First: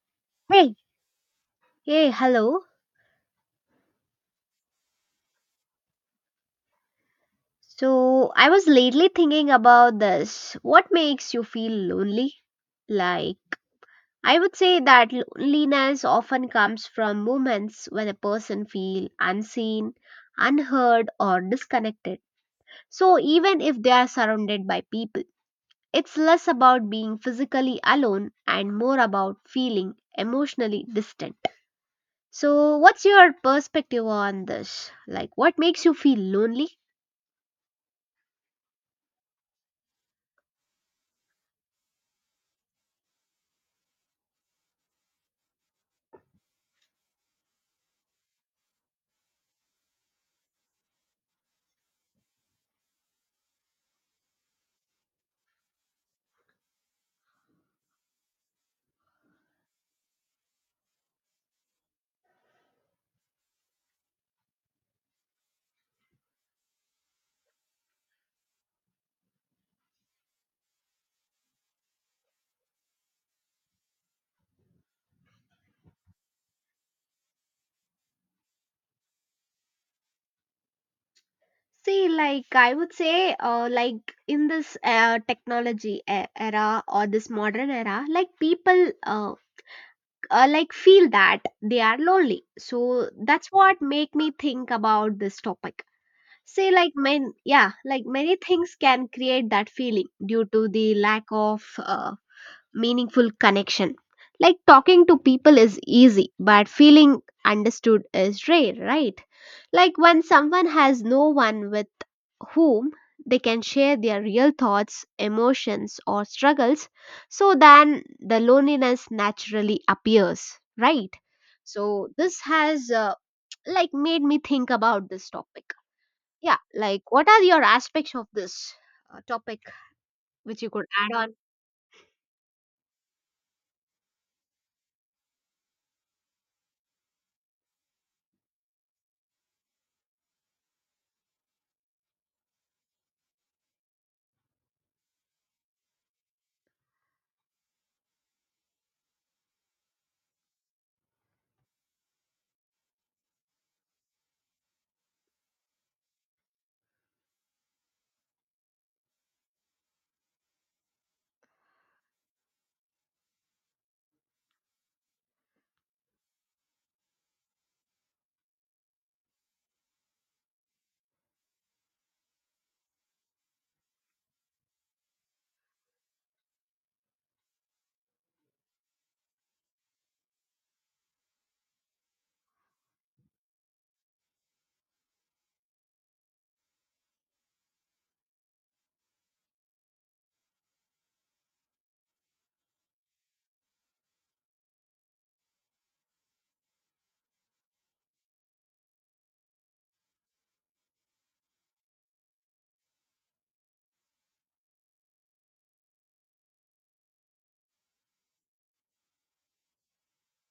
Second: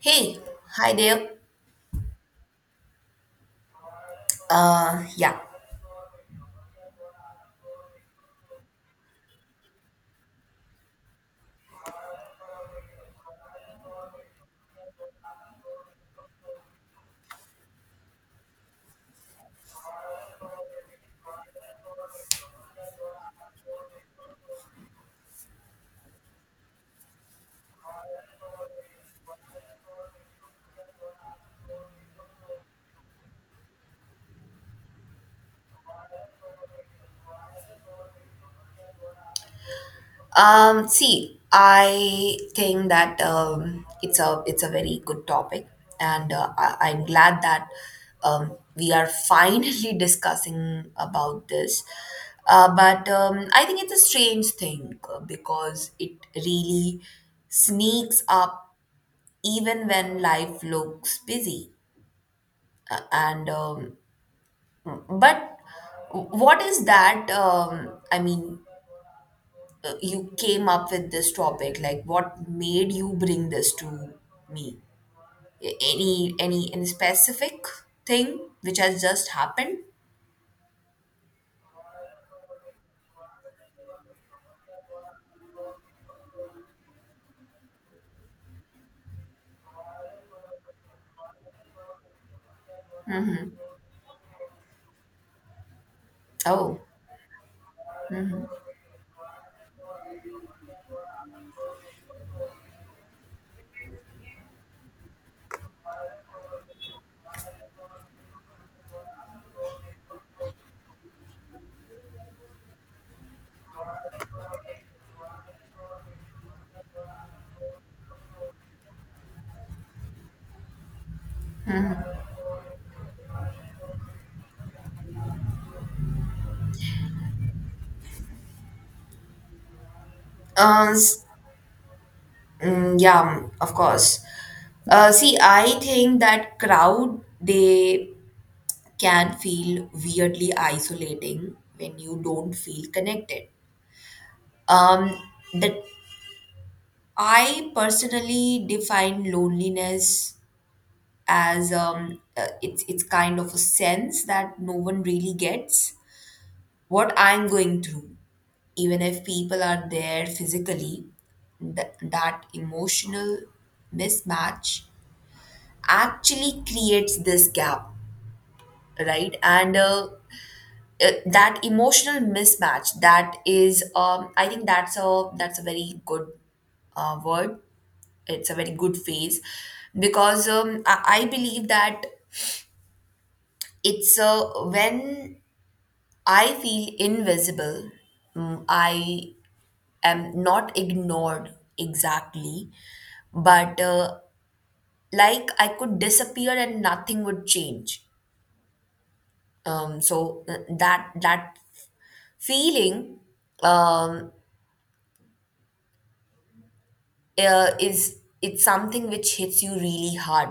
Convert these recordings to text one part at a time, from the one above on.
Hey, Hey, hi there. hey, hello. Uh, yeah. So, I was lately thinking about this. What makes you feel lonely? Like, I would say that loneliness often comes from moments when a person feels unseen, unheard, or disconnected. So, even if they are surrounded by people, it's less about being physically alone and more about feeling emotionally distant. So, what's your perspective on this? Like, what makes you feel lonely? See, I think that it's a very good topic, and I'm glad that we are finally discussing about this. But I think it's a strange thing because it really sneaks up even when life looks busy. And but what is that? I mean, you came up with this topic. Like, what made you bring this to me? Any specific thing which has just happened? See, like I would say, like in this technology era or this modern era, like people like feel that they are lonely. So that's what make me think about this topic. Say, Oh. like men, yeah, like many things can create that feeling due to the lack of meaningful connection. Like talking to people is easy, but feeling understood is rare, right? Like when someone has no one with whom they can share their real thoughts, emotions, or struggles, so then the loneliness naturally appears, right? So this has like made me think about this topic. Yeah, like what are your aspects of this topic which you could uh, add s- on? Yeah of course. See, I think that crowd, they can feel weirdly isolating when you don't feel connected. Um that I personally define loneliness as, it's kind of a sense that no one really gets what I'm going through. Even if people are there physically, that emotional mismatch actually creates this gap, right? And That emotional mismatch, that is, I think that's a very good word. It's a very good phrase because I believe that it's, when I feel invisible. Mm, I am not ignored exactly, but, like, I could disappear and nothing would change. That feeling um, is it's something which hits you really hard,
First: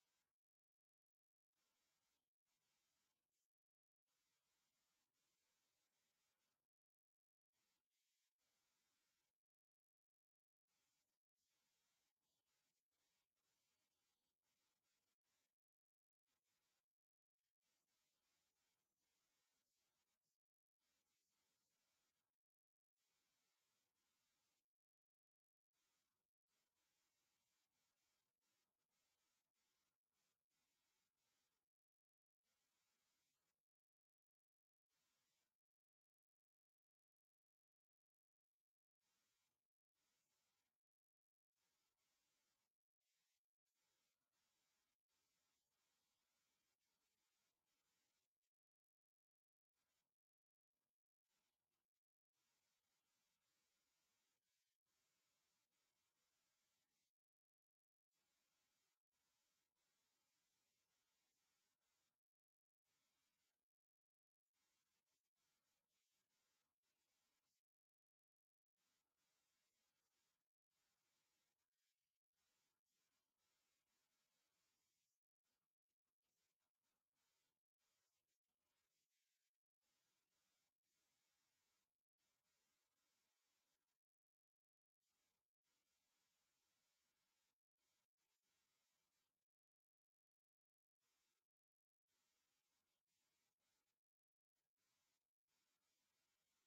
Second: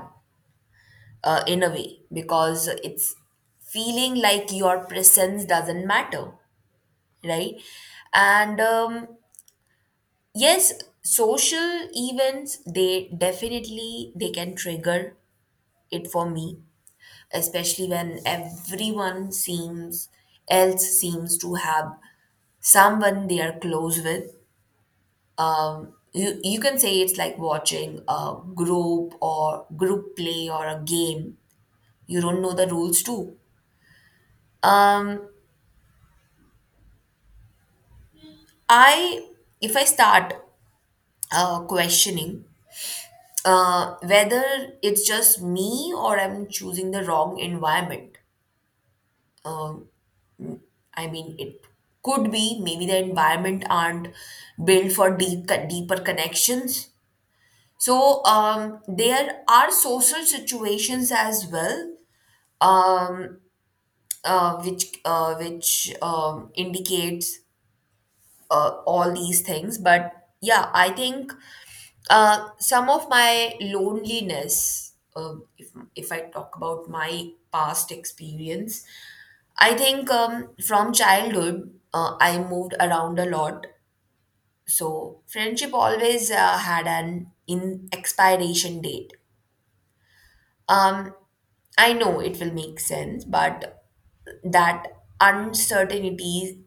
in a way, because it's feeling like your presence doesn't matter, right? And Yes, social events, they definitely they can trigger it for me, especially when everyone seems else seems to have someone they are close with. You, can say it's like watching a group play or a game you don't know the rules too um I if I start questioning whether it's just me or I'm choosing the wrong environment. I mean, it could be, maybe the environment aren't built for deep, deeper connections. So there are social situations as well, um, which indicates all these things. But yeah, I think some of my loneliness, if, I talk about my past experience, I think, from childhood, I moved around a lot. So friendship always had an in expiration date. Um, I know it will make sense, but that uncertainty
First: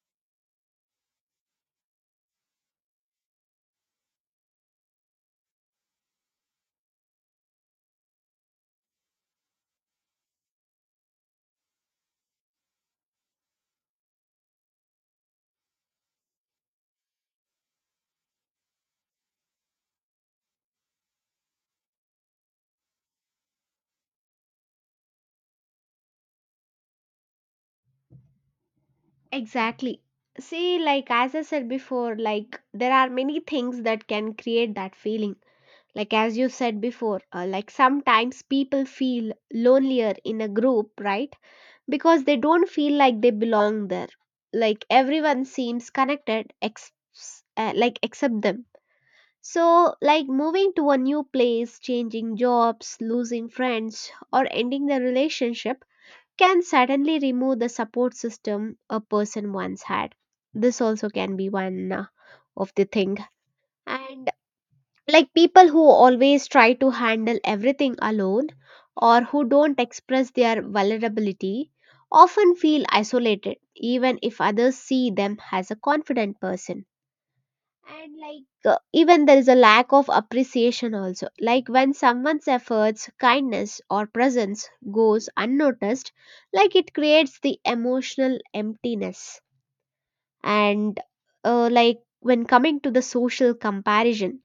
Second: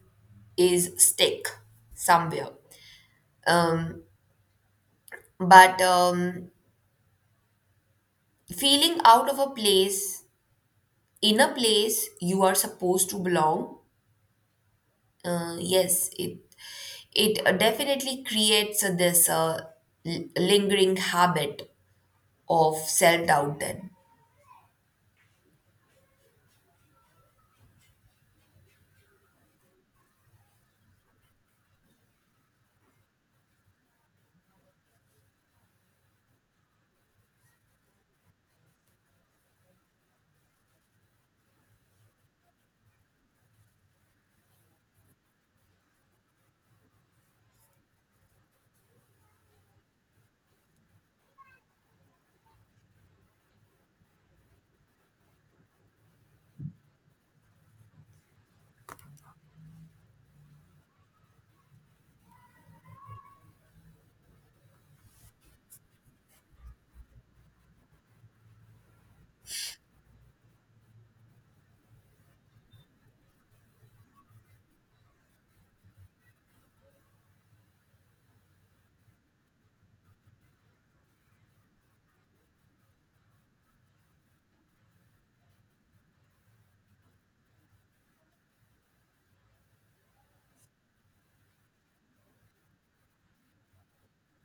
is stick somewhere. Um, but Feeling out of a place in a place you are supposed to belong, yes, it definitely creates this lingering habit of self doubt then. Exactly. See, like as I said before, like there are many things that can create that feeling. Like as you said before, like sometimes people feel lonelier in a group, right? Because they don't feel like they belong there. Like everyone seems connected, like except them. So, like moving to a new place, changing jobs, losing friends, or ending the relationship can suddenly remove the support system a person once had. This also can be one of the thing. And like people who always try to handle everything alone or who don't express their vulnerability often feel isolated even if others see them as a confident person. And like even there is a lack of appreciation also, like when someone's efforts, kindness, or presence goes unnoticed, like it creates the emotional emptiness. And like when coming to the social comparison,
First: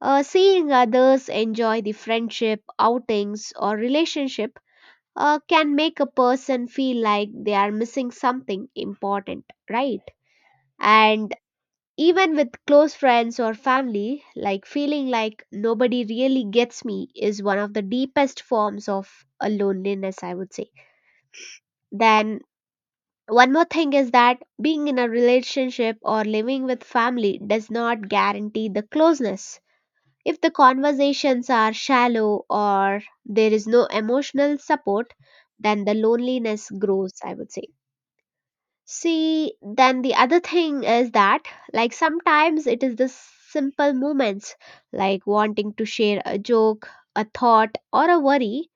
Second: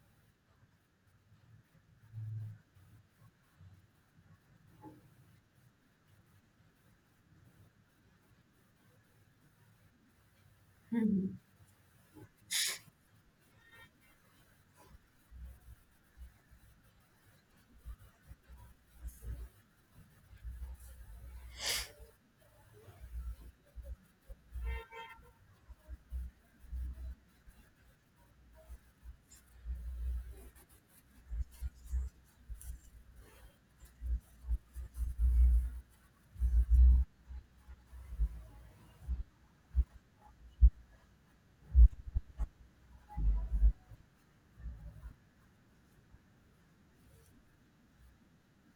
seeing others enjoy the friendship outings or relationship, can make a person feel like they are missing something important, right? And even with close friends or family, like feeling like nobody really gets me is one of the deepest forms of a loneliness, I would say. Then, one more thing is that being in a relationship or living with family does not guarantee the closeness. If the conversations are shallow or there is no emotional support, then the loneliness grows, I would say. See, then the other thing is that, like, sometimes it is the simple moments, like wanting to share a joke, a thought, or a worry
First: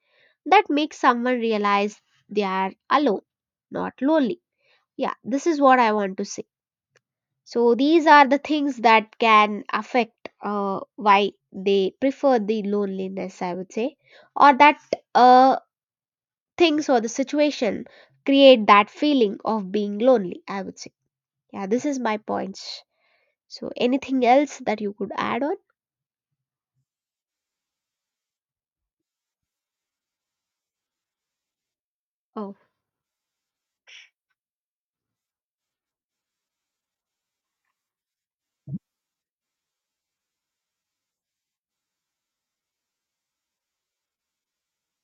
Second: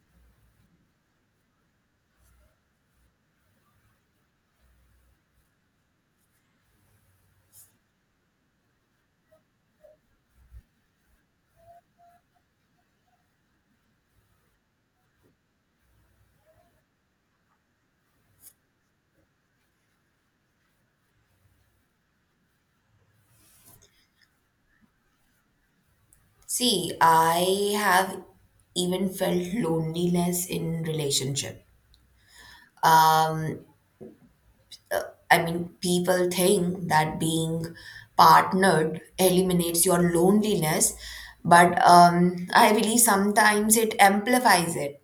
that makes someone realize they are alone, not lonely. Yeah, this is what I want to say. So, these are the things that can affect why they prefer the loneliness, I would say, or that uh, things or the situation create that feeling of being lonely, I would say. Yeah, this is my points. So anything else that you could add on? See, I have even felt loneliness in relationship. Oh, Um i mean, people think that being partnered eliminates your loneliness, but I believe sometimes it amplifies it.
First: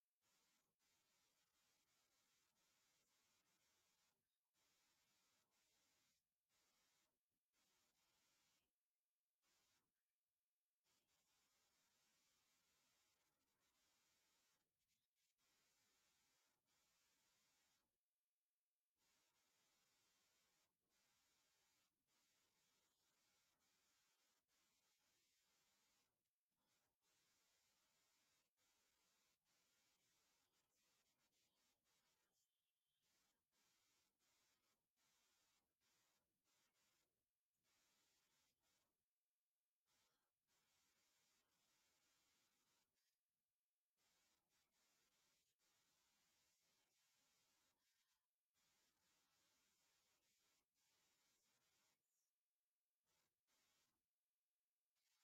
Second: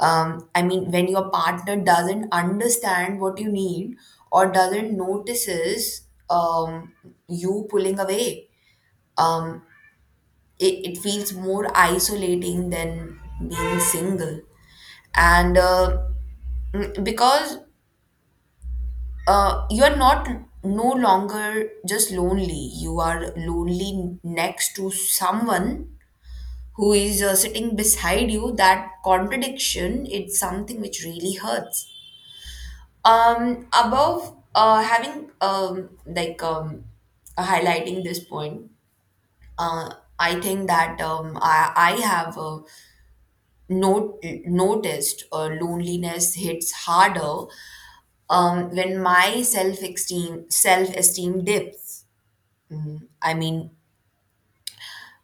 I mean, when your partner doesn't understand what you need or doesn't notices um, you pulling away, um, it feels more isolating than being single. And uh, because you are not no longer just lonely, you are lonely next to someone who is, sitting beside you. That contradiction, it's something which really hurts. Above having, highlighting this point, uh, I think that I have not, noticed loneliness hits harder when my self esteem dips. Mm, I mean,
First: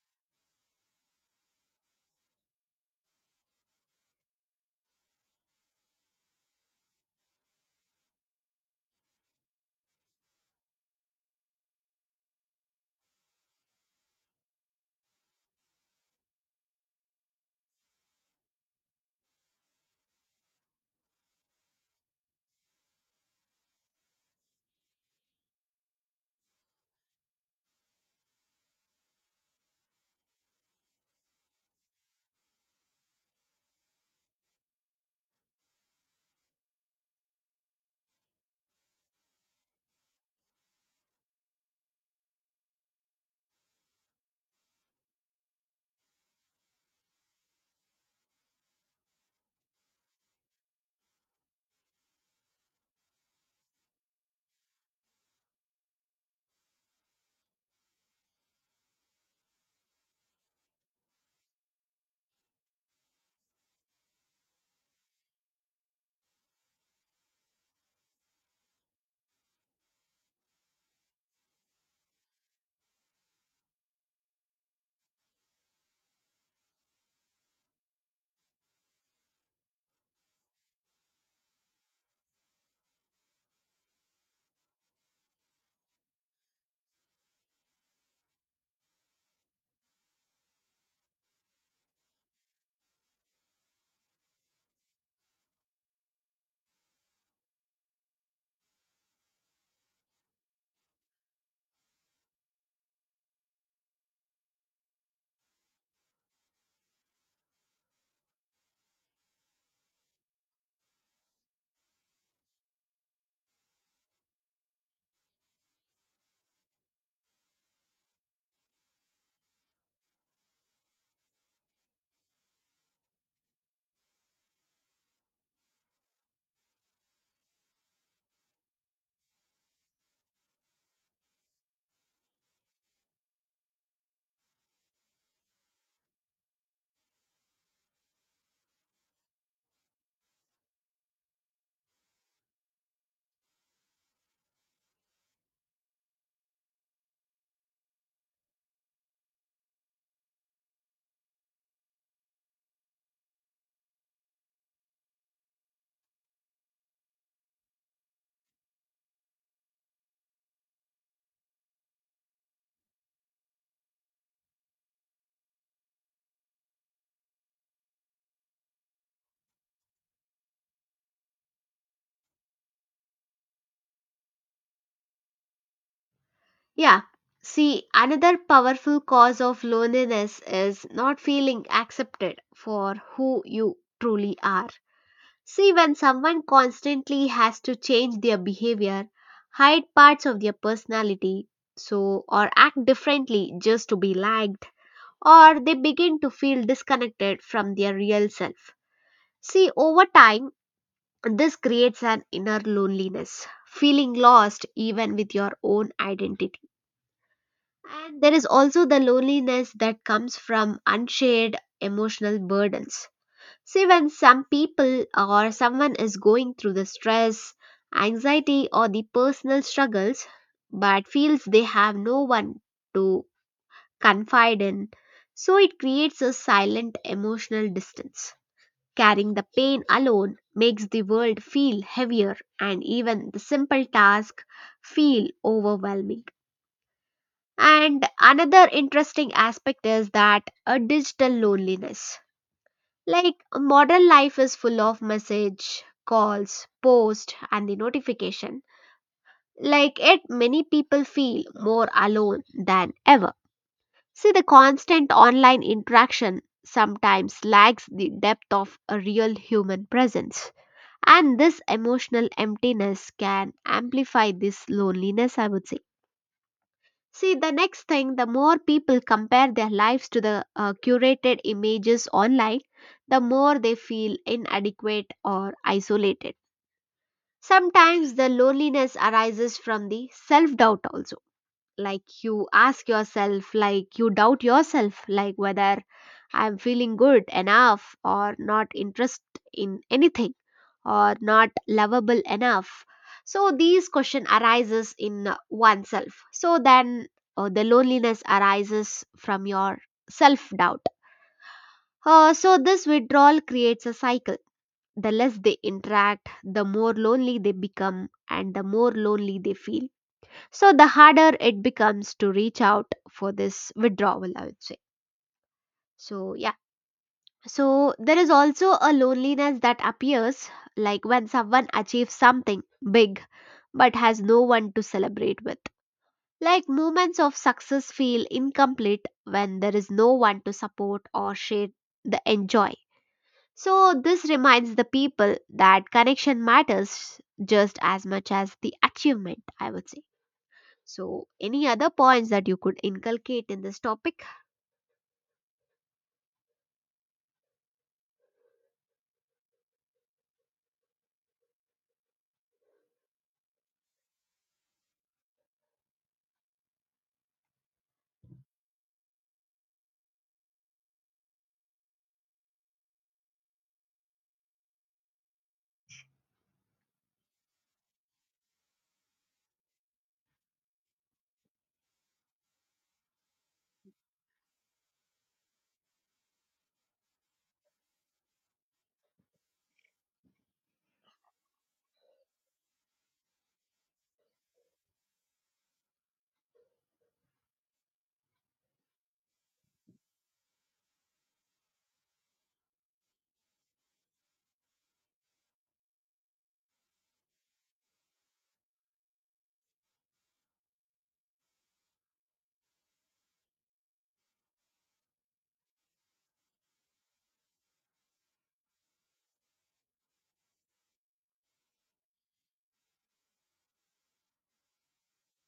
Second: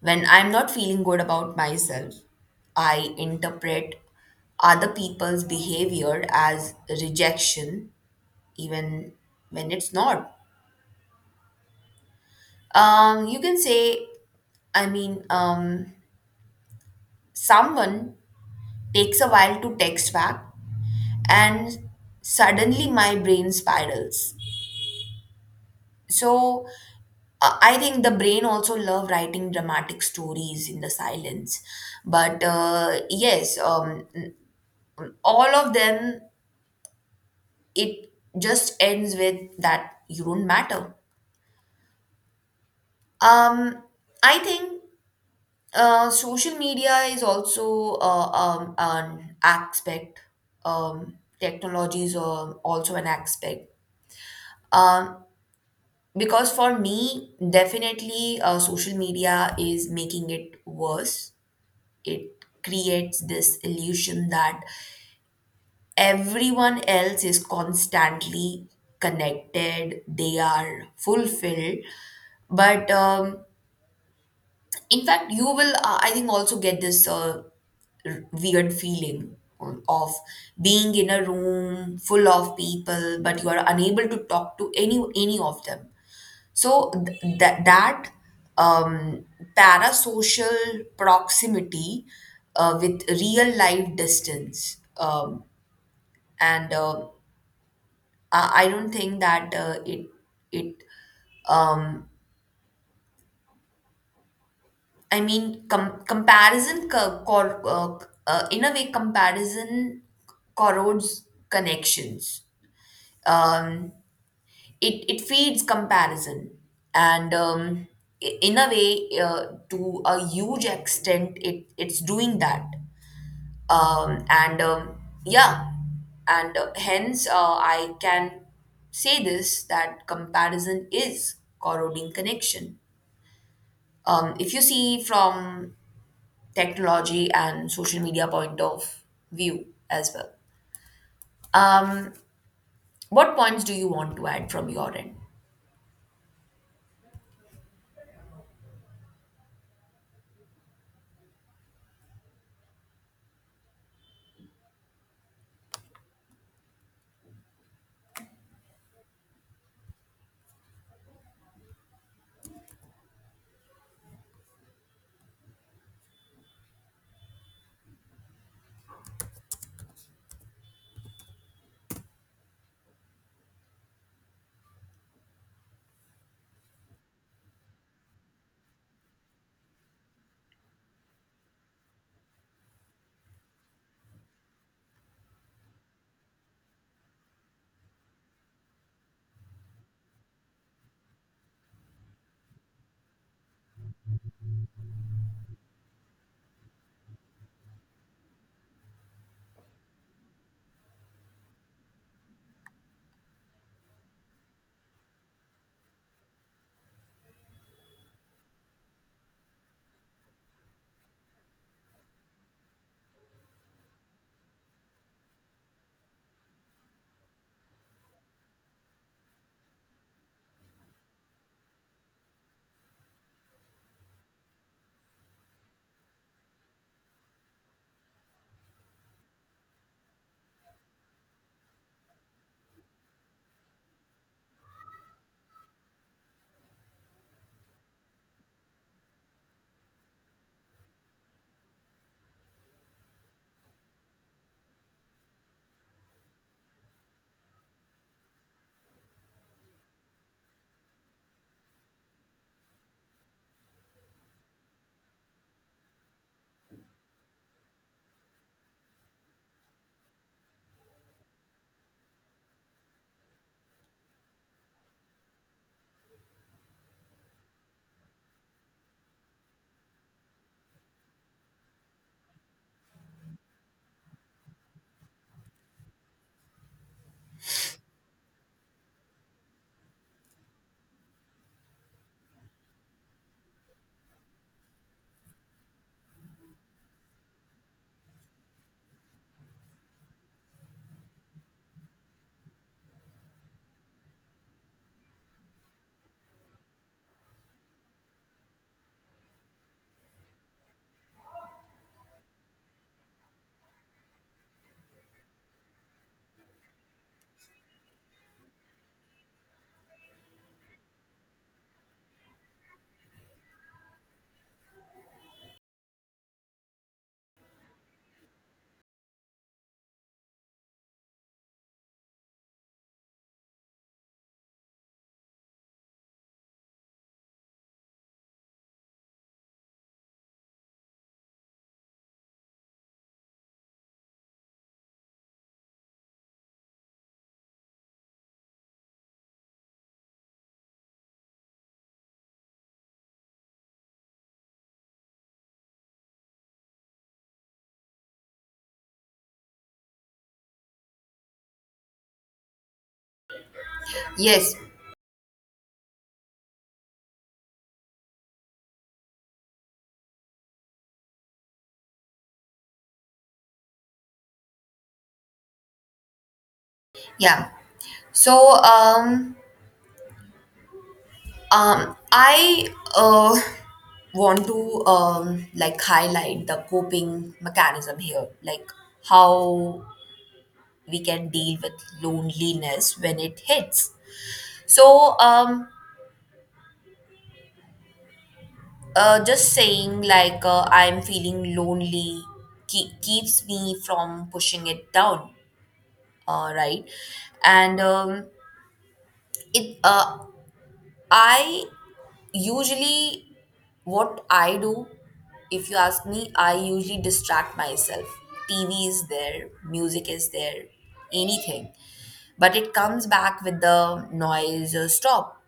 when I'm not feeling good about myself, I interpret other people's behavior as rejection, even when it's not. You can say, I mean, someone takes a while to text back, and suddenly my brain spirals. So, I think the brain also love writing dramatic stories in the silence. But yes, all of them, it just ends with that you don't matter. Um, I think social media is also, an aspect. Technology is also an aspect. Um, because for me, definitely, social media is making it worse. It creates this illusion that everyone else is constantly connected, they are fulfilled, but in fact you will, I think, also get this weird feeling of being in a room full of people but you are unable to talk to any of them. So that um, parasocial proximity with real life distance, and uh, I don't think that it it um, I mean, comparison, in a way, comparison corrodes connections. Um, it feeds comparison. And in a way, to a huge extent, it's doing that. And yeah, and Hence, I can say this, that comparison is corroding connection, if you see from technology and social media point of view as well. Um, what points do you want to add from your end? yeah. See, another powerful cause of loneliness is not feeling accepted for who you truly are. See, when someone constantly has to change their behavior, hide parts of their personality, so or act differently just to be liked, or they begin to feel disconnected from their real self. See, over time, this creates an inner loneliness, feeling lost even with your own identity. And there is also the loneliness that comes from unshared emotional burdens. See, when some people or someone is going through the stress, anxiety, or the personal struggles, but feels they have no one to confide in, so it creates a silent emotional distance. Carrying the pain alone makes the world feel heavier and even the simple tasks feel overwhelming. And another interesting aspect is that a digital loneliness. Like modern life is full of message, calls, post and the notification. Like it many people feel more alone than ever. See the constant online interaction sometimes lacks the depth of a real human presence. And this emotional emptiness can amplify this loneliness, I would say. See, the next thing, the more people compare their lives to the curated images online, the more they feel inadequate or isolated. Sometimes the loneliness arises from the self doubt also. Like you ask yourself, like you doubt yourself, like whether I'm feeling good enough or not interested in anything or not lovable enough. So these question arises in oneself. So then the loneliness arises from your self-doubt. So this withdrawal creates a cycle. The less they interact, the more lonely they become and the more lonely they feel. So the harder it becomes to reach out for this withdrawal, I would say. So yeah. So, there is also a loneliness that appears like when someone achieves something big but has no one to celebrate with. Like moments of success feel incomplete when there is no one to support or share the enjoy. So, this reminds the people that connection matters just as much as the achievement, I would say. So, any other points that you could inculcate in this topic? Yes, yeah. So I uh, want to, like, highlight the coping mechanism here, like how we can deal with loneliness when it hits. So, just saying like, I'm feeling lonely keeps me from pushing it down, right? And um, it uh, i usually, what I do, if you ask me, I usually distract myself. TV is there, music is there, anything, but it comes back with the noise, stop,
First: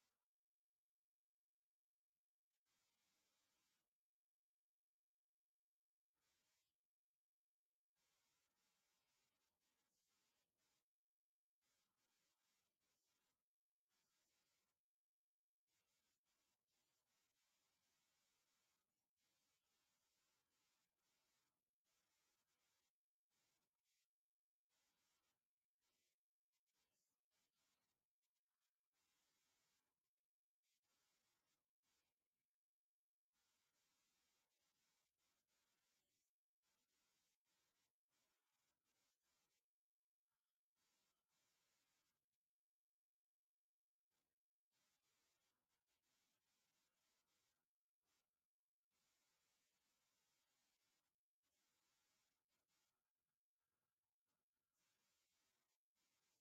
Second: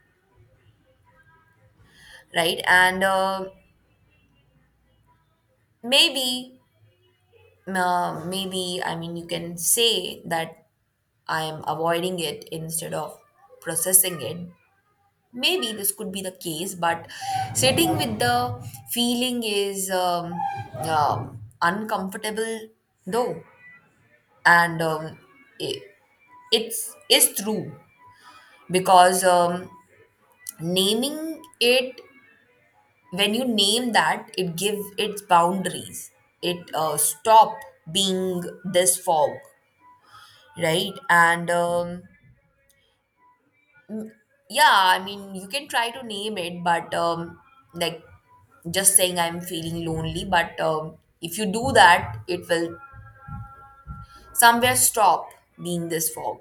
right? And maybe maybe, I mean, you can say that I am avoiding it instead of processing it. Maybe this could be the case, but sitting with the feeling is, uh, uncomfortable though. And it, it's is true because, naming it, when you name that, it give its boundaries. It stop being this fog, right? And, yeah, I mean, you can try to name it, but like, just saying I'm feeling lonely, but, if you do that, it will somewhere stop being this fog.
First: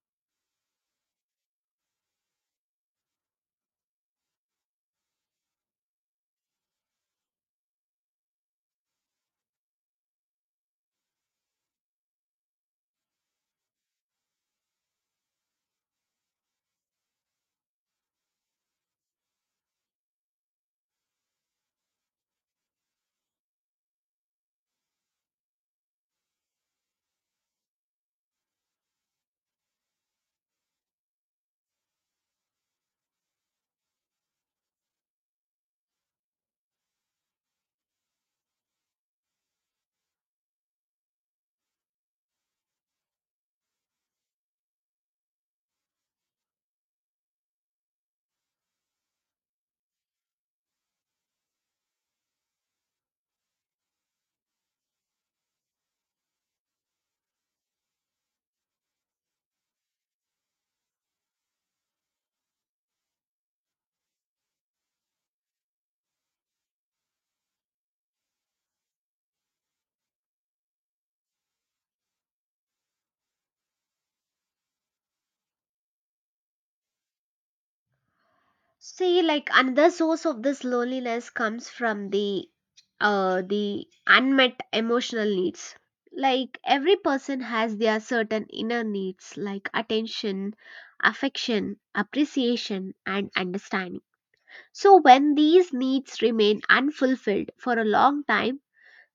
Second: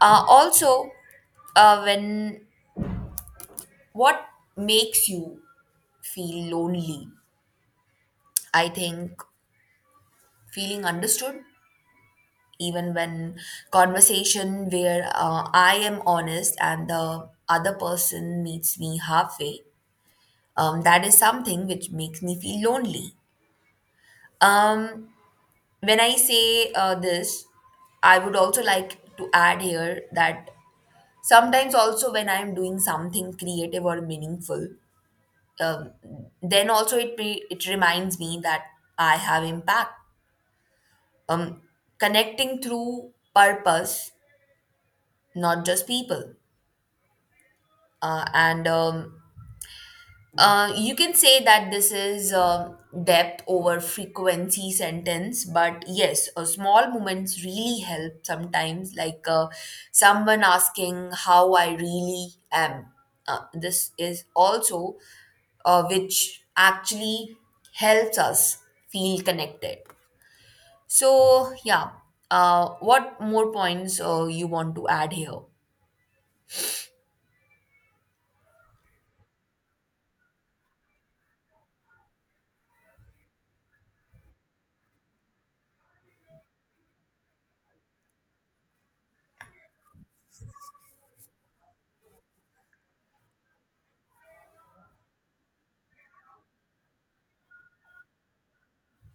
Also, when what makes you feel lonely, I think feeling understood, even when conversation where, I am honest and the other person meets me halfway, that is something which makes me feel lonely. Um, when I say this, I would also like to add here that sometimes also when I'm doing something creative or meaningful, um, then also it reminds me that I have impact. Um, Connecting through purpose, not just people, and you can say that this is a depth over frequency sentence, but yes, small moments really help sometimes, like, someone asking how I really am. This is also which actually helps us feel connected. So, yeah, what more points you want to add here? See, like another source of this loneliness comes from the unmet emotional needs. Like every person has their certain inner needs, like attention, affection, appreciation, and understanding. So when these needs remain unfulfilled for a long time,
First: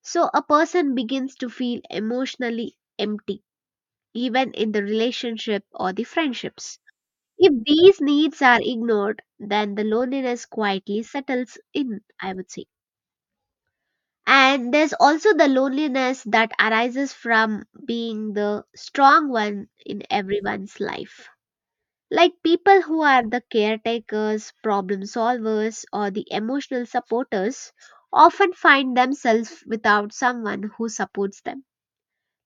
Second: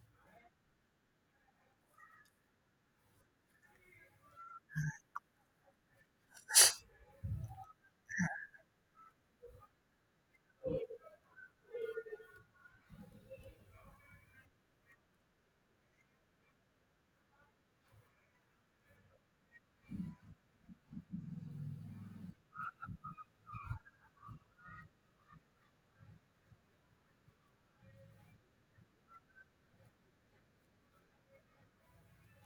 so a person begins to feel emotionally empty, even in the relationship or the friendships. If these needs are ignored, then the loneliness quietly settles in, I would say. And there's also the loneliness that arises from being the strong one in everyone's life. Like people who are the caretakers, problem solvers, or the emotional supporters often find themselves without someone who supports them.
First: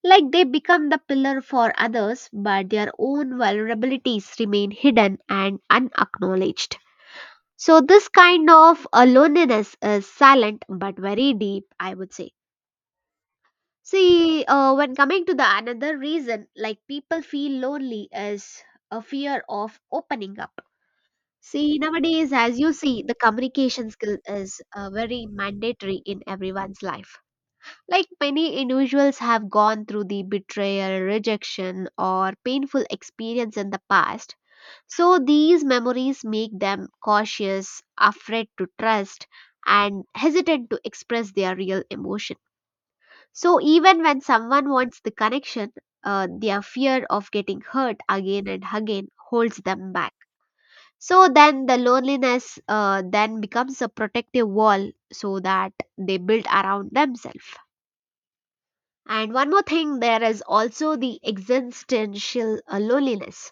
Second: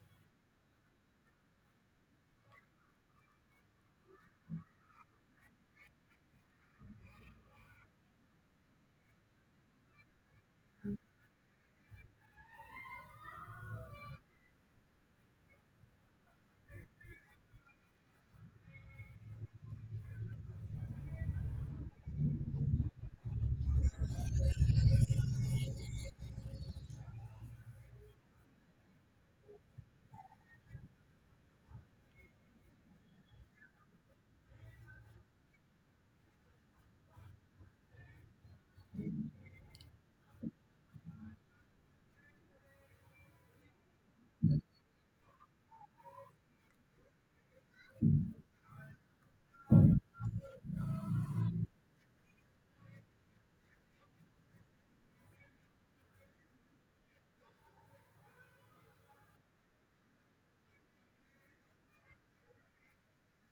Like they become the pillar for others, but their own vulnerabilities remain hidden and unacknowledged. So this kind of loneliness is silent but very deep, I would say. See, when coming to the another reason, like people feel lonely is a fear of opening up. See, nowadays, as you see, the communication skill is very mandatory in everyone's life. Like many individuals have gone through the betrayal, rejection, or painful experience in the past, so these memories make them cautious, afraid to trust, and hesitant to express their real emotion. So even when someone wants the connection, their fear of getting hurt again and again holds them back. So then the loneliness then becomes a protective wall so that they build around themselves. And one more thing, there is also the existential loneliness.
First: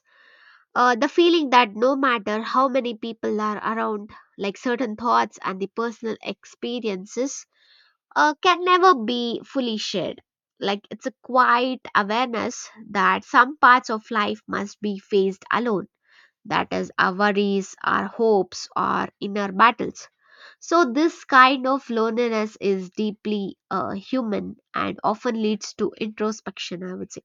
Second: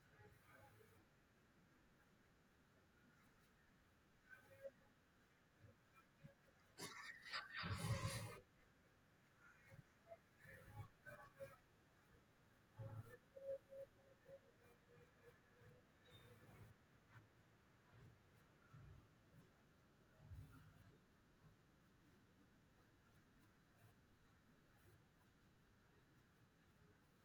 The feeling that no matter how many people are around, like certain thoughts and the personal experiences, can never be fully shared. Like it's a quiet awareness that some parts of life must be faced alone. That is, our worries, our hopes, our inner battles. So, this kind of loneliness is deeply human and often leads to introspection, I would say.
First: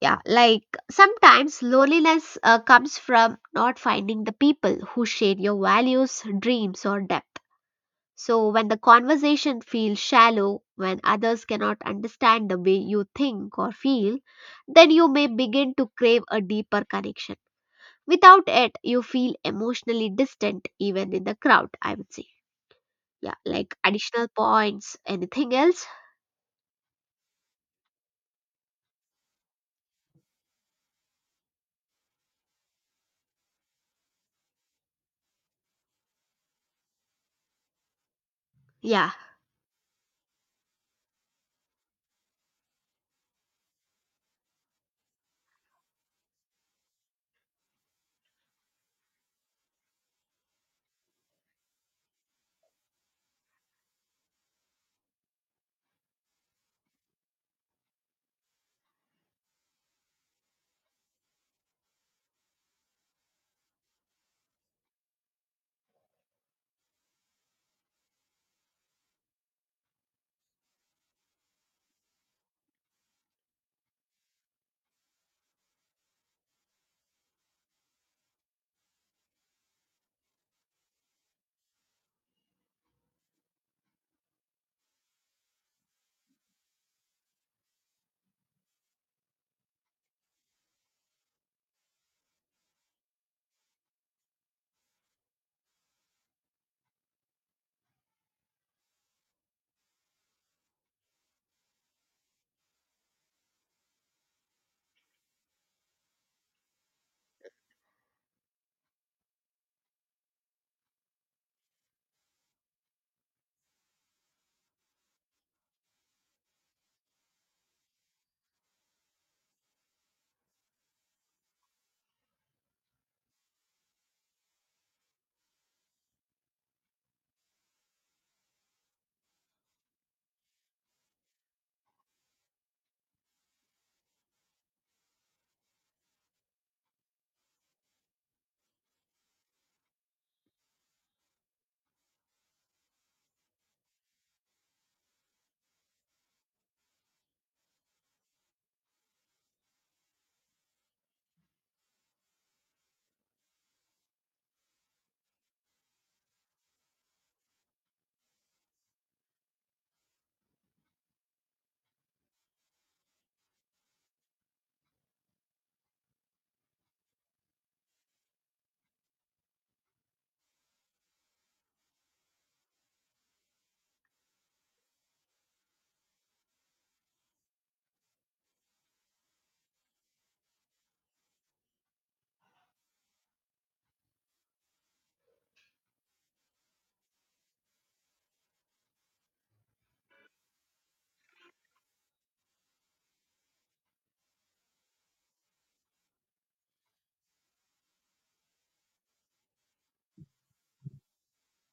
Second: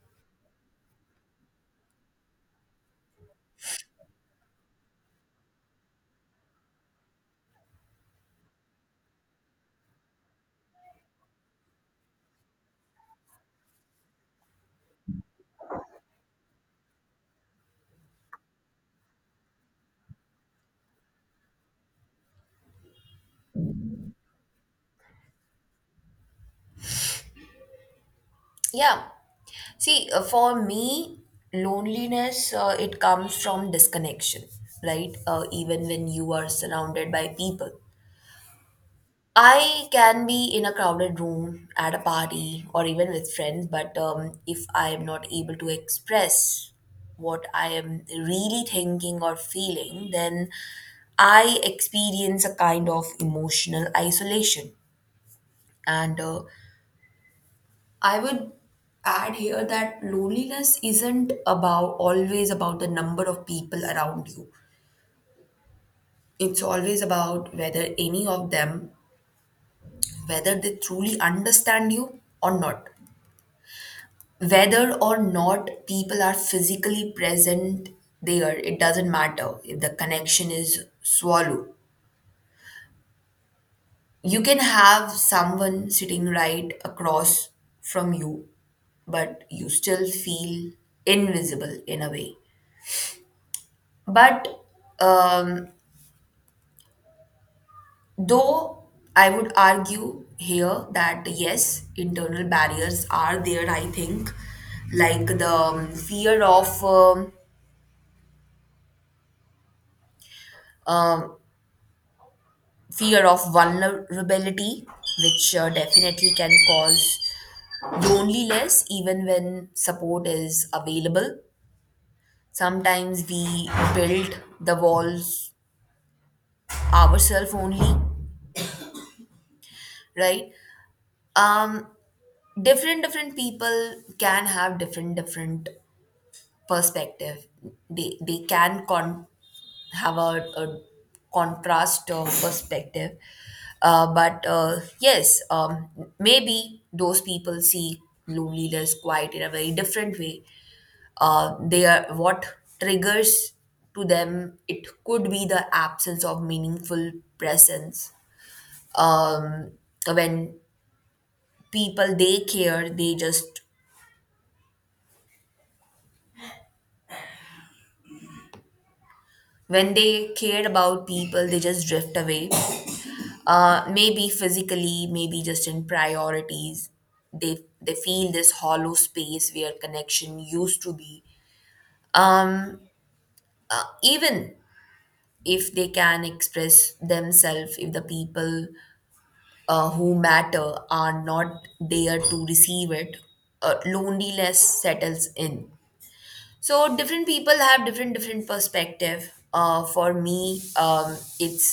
Yeah, like sometimes loneliness comes from not finding the people who share your values, dreams, or depth. So, when the conversation feels shallow, when others cannot understand the way you think or feel, then you may begin to crave a deeper connection. Without it, you feel emotionally distant even in the crowd, I would say. Yeah, like additional points, anything else? Yeah. See, for me, loneliness, it comes from disconnection, right? Even when you are surrounded by people. Yeah. I can be in a crowded room at a party or even with friends, but, if I am not able to express what I am really thinking or feeling, then I experience a kind of emotional isolation. And, I would add here that loneliness isn't about always about the number of people around you. It's always about whether any of them, whether they truly understand you or not. Whether or not people are physically present there, it doesn't matter if the connection is swallowed. You can have someone sitting right across from you, but you still feel invisible in a way. But um, though I would argue here that yes, internal barriers are there, I think, like the, um, fear of vulnerability, which definitely can cause loneliness even when support is available. Sometimes we build the walls ourselves only, right? Um, Different different people can have different different perspective. they they can con- have a contrast of perspective. But Yes, maybe those people see loneliness quite in a very different way. They are, what triggers to them, it could be the absence of meaningful presence. um, when people they care they just when they cared about people, they just drift away, maybe physically, maybe just in priorities. They feel this hollow space where connection used to be. um, Even if they can express themselves, if the people who matter are not there to receive it, loneliness settles in. So different people have different different perspective. For me, it's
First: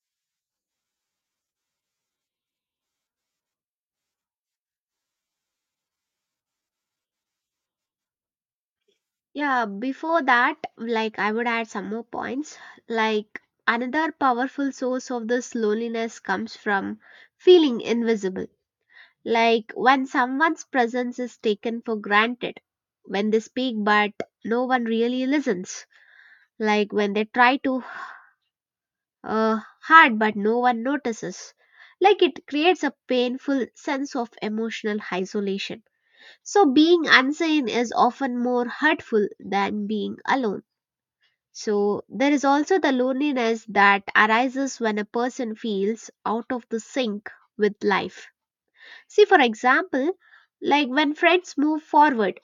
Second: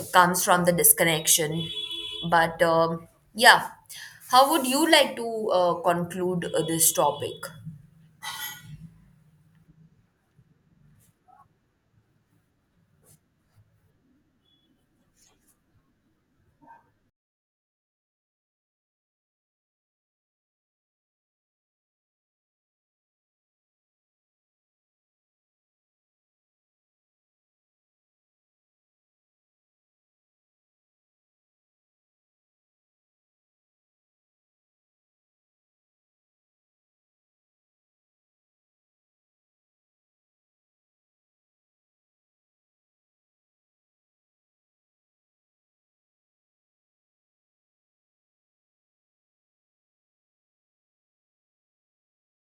comes from the disconnection. But Yeah, how would you like to conclude this topic? Yeah, before that, like I would add some more points. Like another powerful source of this loneliness comes from feeling invisible. Like when someone's presence is taken for granted, when they speak but no one really listens, like when they try to hard but no one notices. Like it creates a painful sense of emotional isolation. So being unseen is often more hurtful than being alone. So, there is also the loneliness that arises when a person feels out of the sync with life. See, for example, like when friends move forward,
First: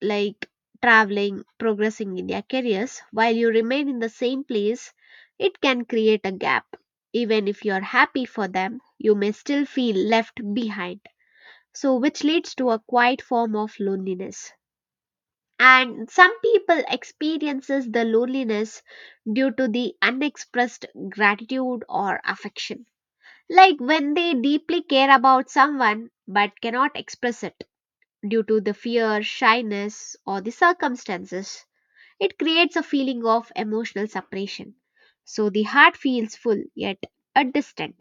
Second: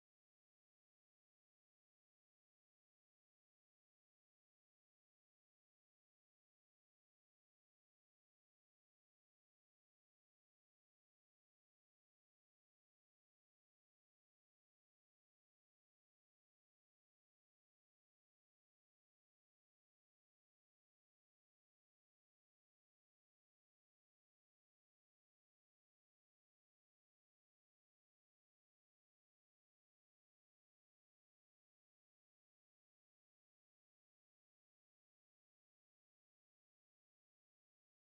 like traveling, progressing in their careers, while you remain in the same place, it can create a gap. Even if you're happy for them, you may still feel left behind. So, which leads to a quiet form of loneliness. And some people experiences the loneliness due to the unexpressed gratitude or affection, like when they deeply care about someone but cannot express it due to the fear, shyness, or the circumstances, it creates a feeling of emotional separation. So the heart feels full yet a distant.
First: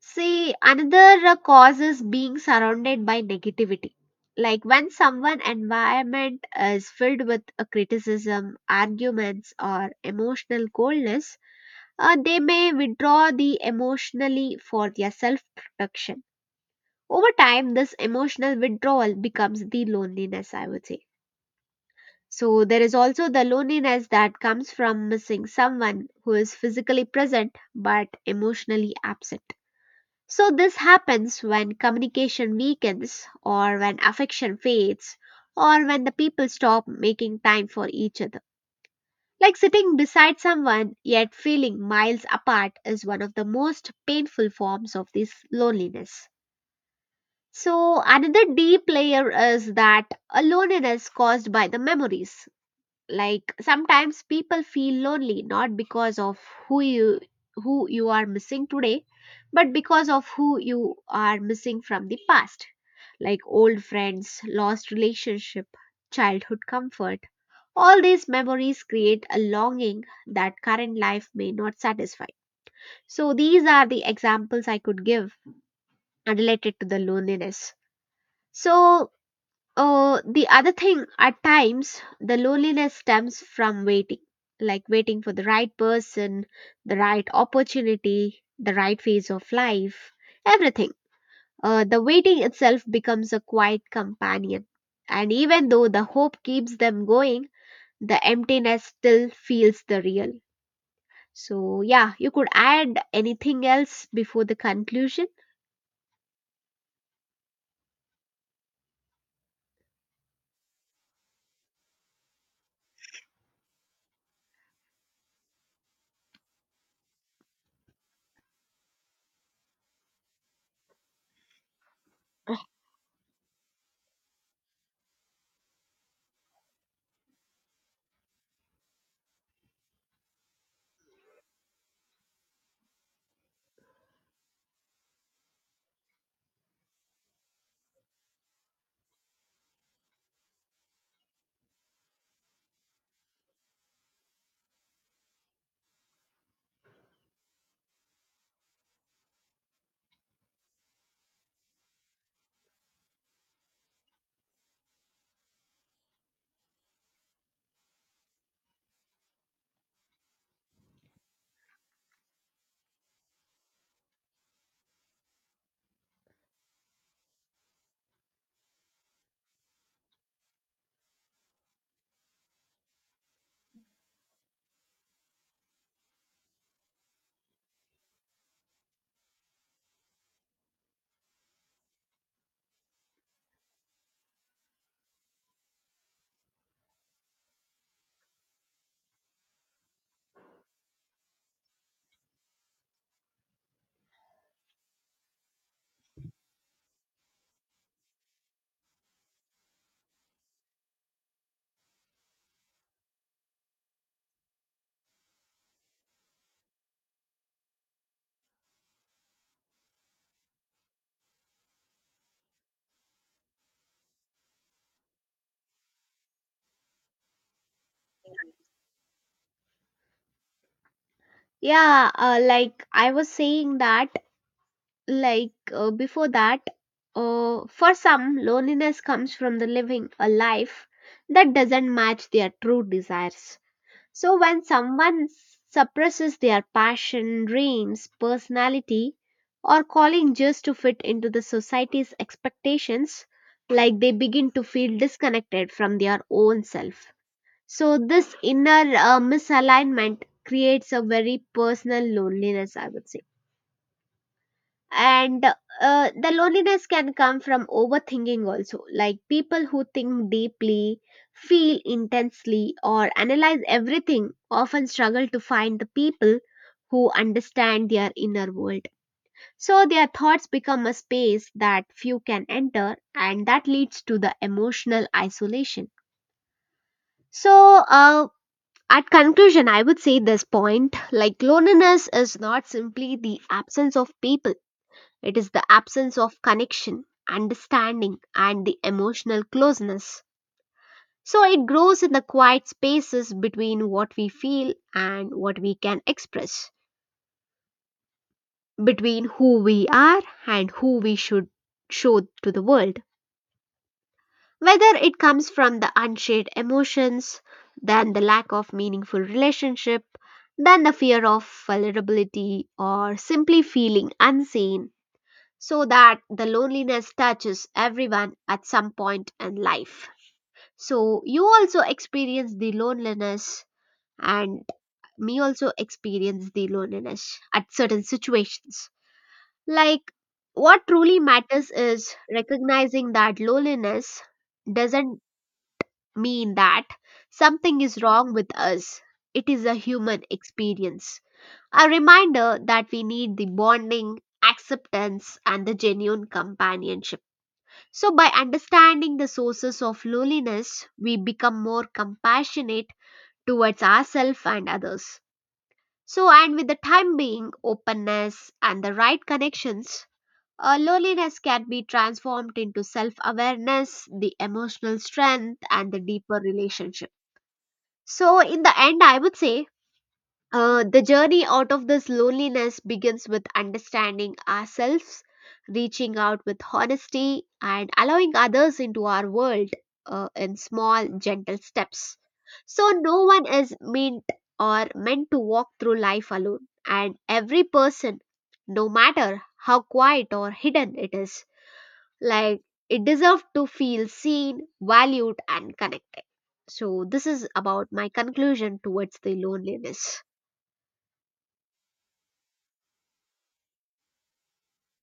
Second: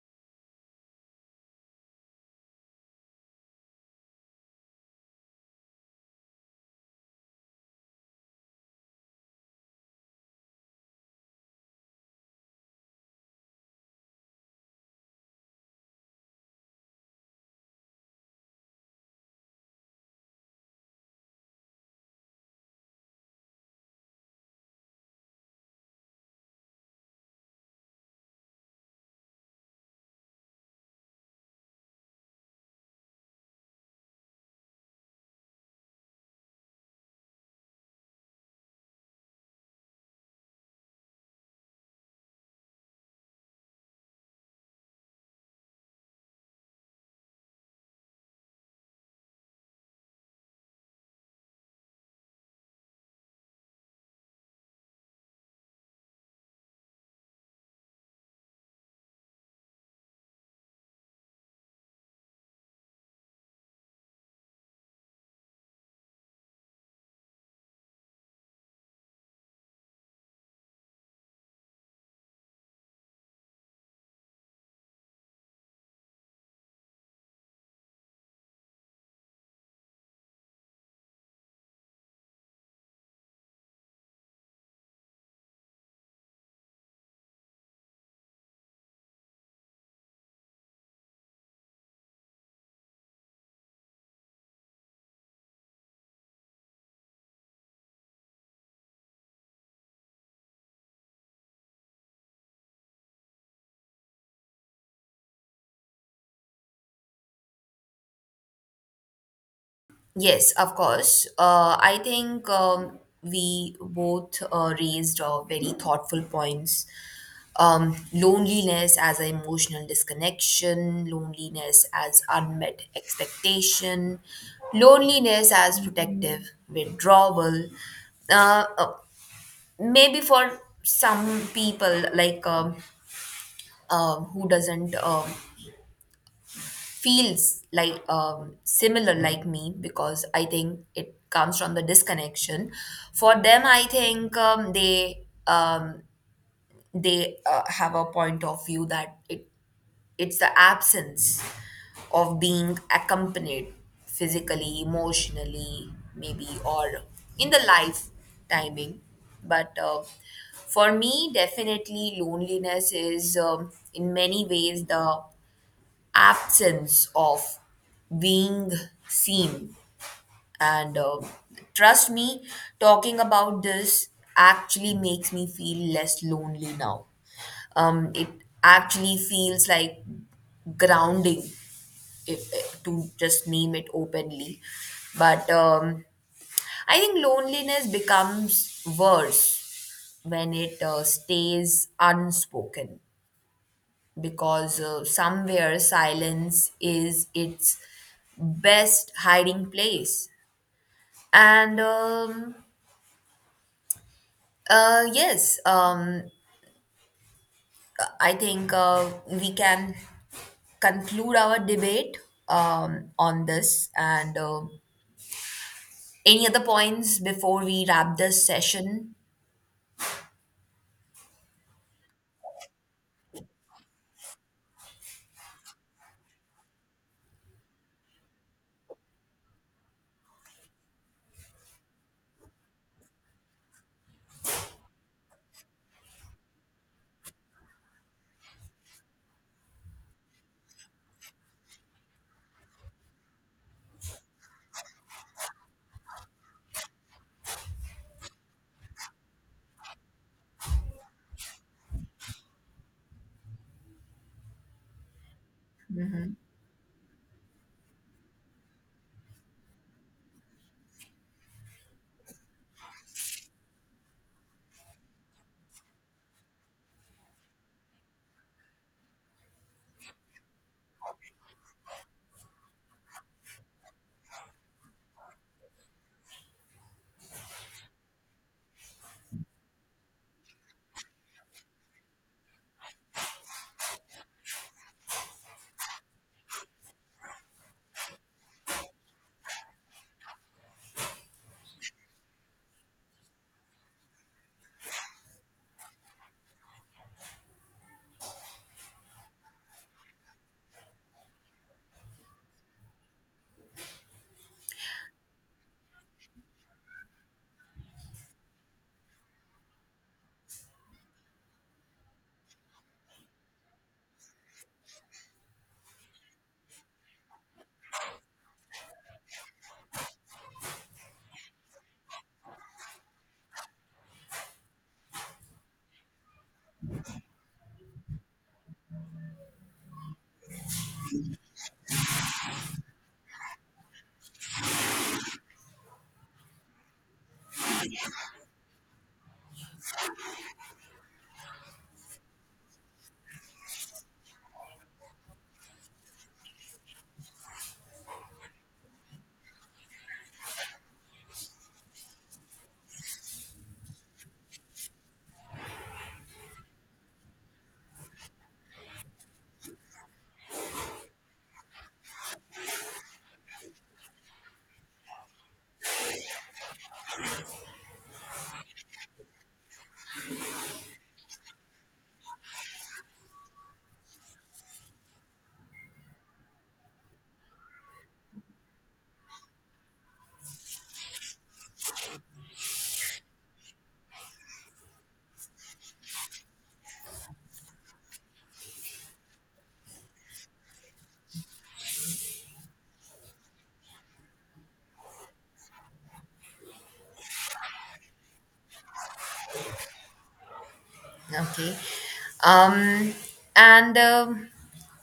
See, another cause is being surrounded by negativity. Like when someone environment is filled with criticism, arguments, or emotional coldness, they may withdraw the emotionally for their self protection. Over time, this emotional withdrawal becomes the loneliness, I would say. So, there is also the loneliness that comes from missing someone who is physically present but emotionally absent. So, this happens when communication weakens, or when affection fades, or when the people stop making time for each other. Like sitting beside someone yet feeling miles apart is one of the most painful forms of this loneliness. So, another deep layer is that a loneliness caused by the memories, like sometimes people feel lonely not because of who you who you are missing today, but because of who you are missing from the past, like old friends, lost relationship, childhood comfort. All these memories create a longing that current life may not satisfy. So these are the examples I could give related to the loneliness. so the other thing, at times, the loneliness stems from waiting, like waiting for the right person, the right opportunity, the right phase of life, everything. The waiting itself becomes a quiet companion. And even though the hope keeps them going, the emptiness still feels the real. So, yeah, you could add anything else before the conclusion. Yes, of course. I think, we both raised very thoughtful points. Loneliness as an emotional disconnection, loneliness as unmet expectation, loneliness as protective withdrawal. Uh, uh, Maybe for some people, like, who doesn't. Feels like, similar like me, because I think it comes from the disconnection. For them, I think, they have a point of view that it's the absence of being accompanied physically, emotionally, maybe, or in the life timing. But, for me, definitely, loneliness is, in many ways, the absence of being seen. And, trust me, talking about this actually makes me feel less lonely now. It actually feels like grounding, if, to just name it openly. But, I think loneliness becomes worse when it stays unspoken because, somewhere, silence is its best hiding place. And Yes, I think we can conclude our debate on this. And, any other points before we wrap this session? Yeah, like I was saying that, like before that, for some, loneliness comes from the living a life that doesn't match their true desires. So when someone suppresses their passion, dreams, personality, or calling just to fit into the society's expectations, like they begin to feel disconnected from their own self. So this inner misalignment creates a very personal loneliness, I would say. And the loneliness can come from overthinking also, like people who think deeply, feel intensely, or analyze everything often struggle to find the people who understand their inner world. So their thoughts become a space that few can enter, and that leads to the emotional isolation. so uh, at conclusion, I would say this point, like loneliness is not simply the absence of people. It is the absence of connection, understanding, and the emotional closeness. So it grows in the quiet spaces between what we feel and what we can express, between who we are and who we should show to the world. Whether it comes from the unshared emotions, than the lack of meaningful relationship, than the fear of vulnerability, or simply feeling unseen, so that the loneliness touches everyone at some point in life. So you also experience the loneliness, and me also experience the loneliness at certain situations. Like what truly matters is recognizing that loneliness doesn't mean that something is wrong with us. It is a human experience. A reminder that we need the bonding, acceptance, and the genuine companionship. So, by understanding the sources of loneliness, we become more compassionate towards ourselves and others. So, and with the time being, openness and the right connections, loneliness can be transformed into self awareness, the emotional strength, and the deeper relationship. So, in the end, I would say the journey out of this loneliness begins with understanding ourselves, reaching out with honesty, and allowing others into our world in small, gentle steps. So, no one is meant or meant to walk through life alone, and every person, no matter how quiet or hidden it is, like it deserves to feel seen, valued, and connected. So, this is about my conclusion towards the loneliness. Okay. Um, and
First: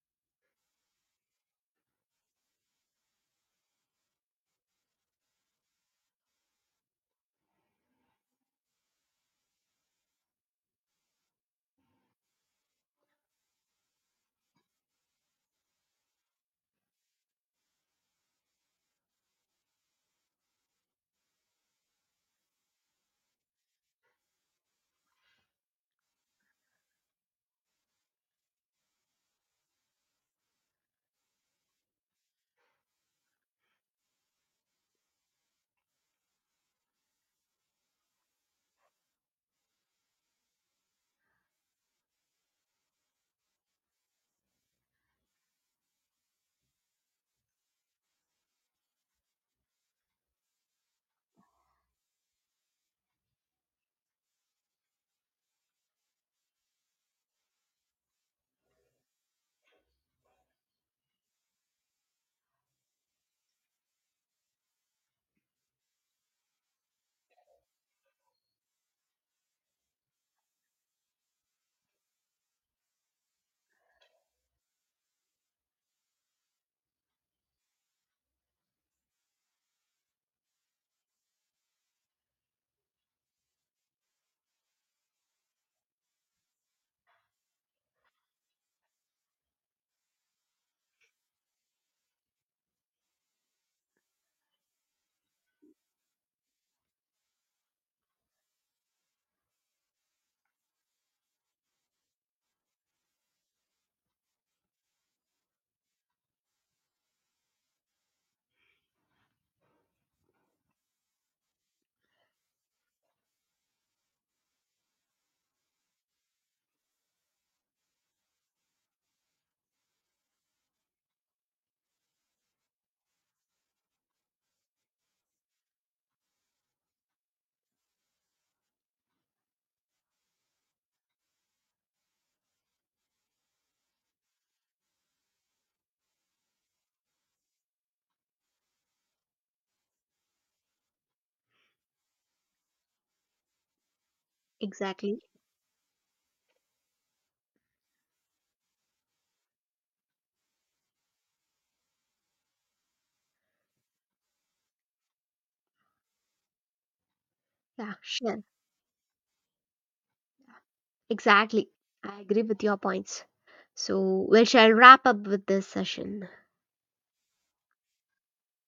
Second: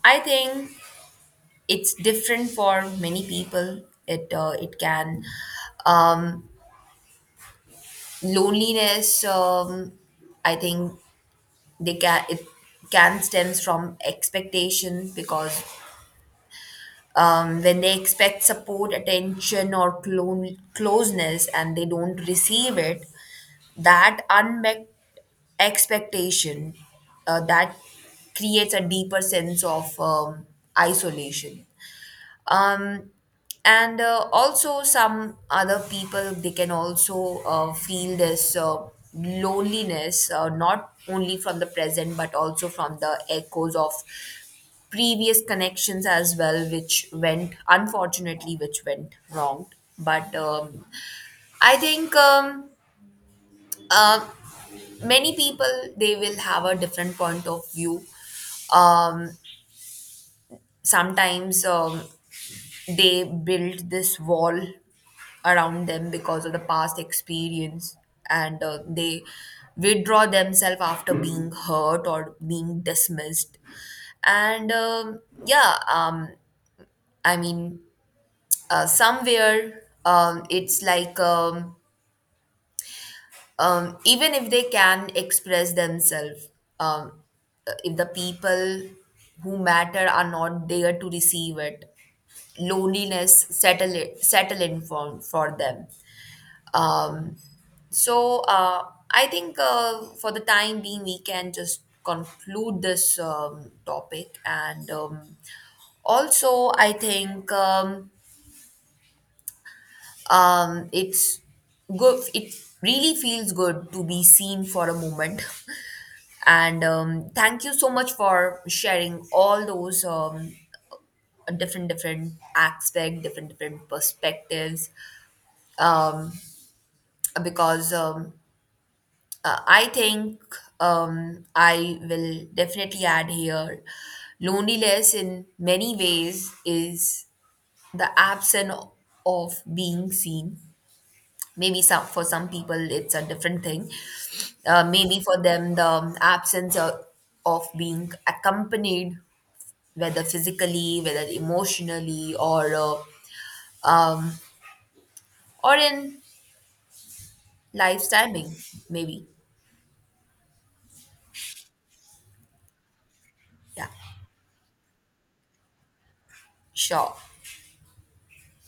I think it's different for many people. It it can um, loneliness I think they can it can stems from expectation because, when they expect support, attention, or closeness, and they don't receive it, that unmet expectation, that creates a deeper sense of, isolation. um, and, also, some other people, they can also feel this loneliness, not only from the present, but also from the echoes of previous connections as well, which went, unfortunately, which went wrong. But I think, uh, many people, they will have a different point of view. um, Sometimes, they build this wall around them because of the past experience, and they withdraw themselves after being hurt or being dismissed. And, I mean, somewhere it's like even if they can express themselves, um, if the people who matter are not there to receive it, loneliness settle in for, them. Um, so uh, I think, for the time being, we can just conclude this, topic. And, also, I think, it's good. It really feels good to be seen for a moment. And, thank you so much for sharing all those, different different aspect, different different perspectives. Um, because I think, I will definitely add here, loneliness, in many ways, is the absence of being seen. Maybe some for some people it's a different thing. Maybe Exactly. for them, the, absence of, being accompanied, whether physically, whether emotionally, or, um, or in Yeah, life's sure. timing. Maybe. Exactly. I agree with your points. Yeah, So, we shall wrap up with this session. sure.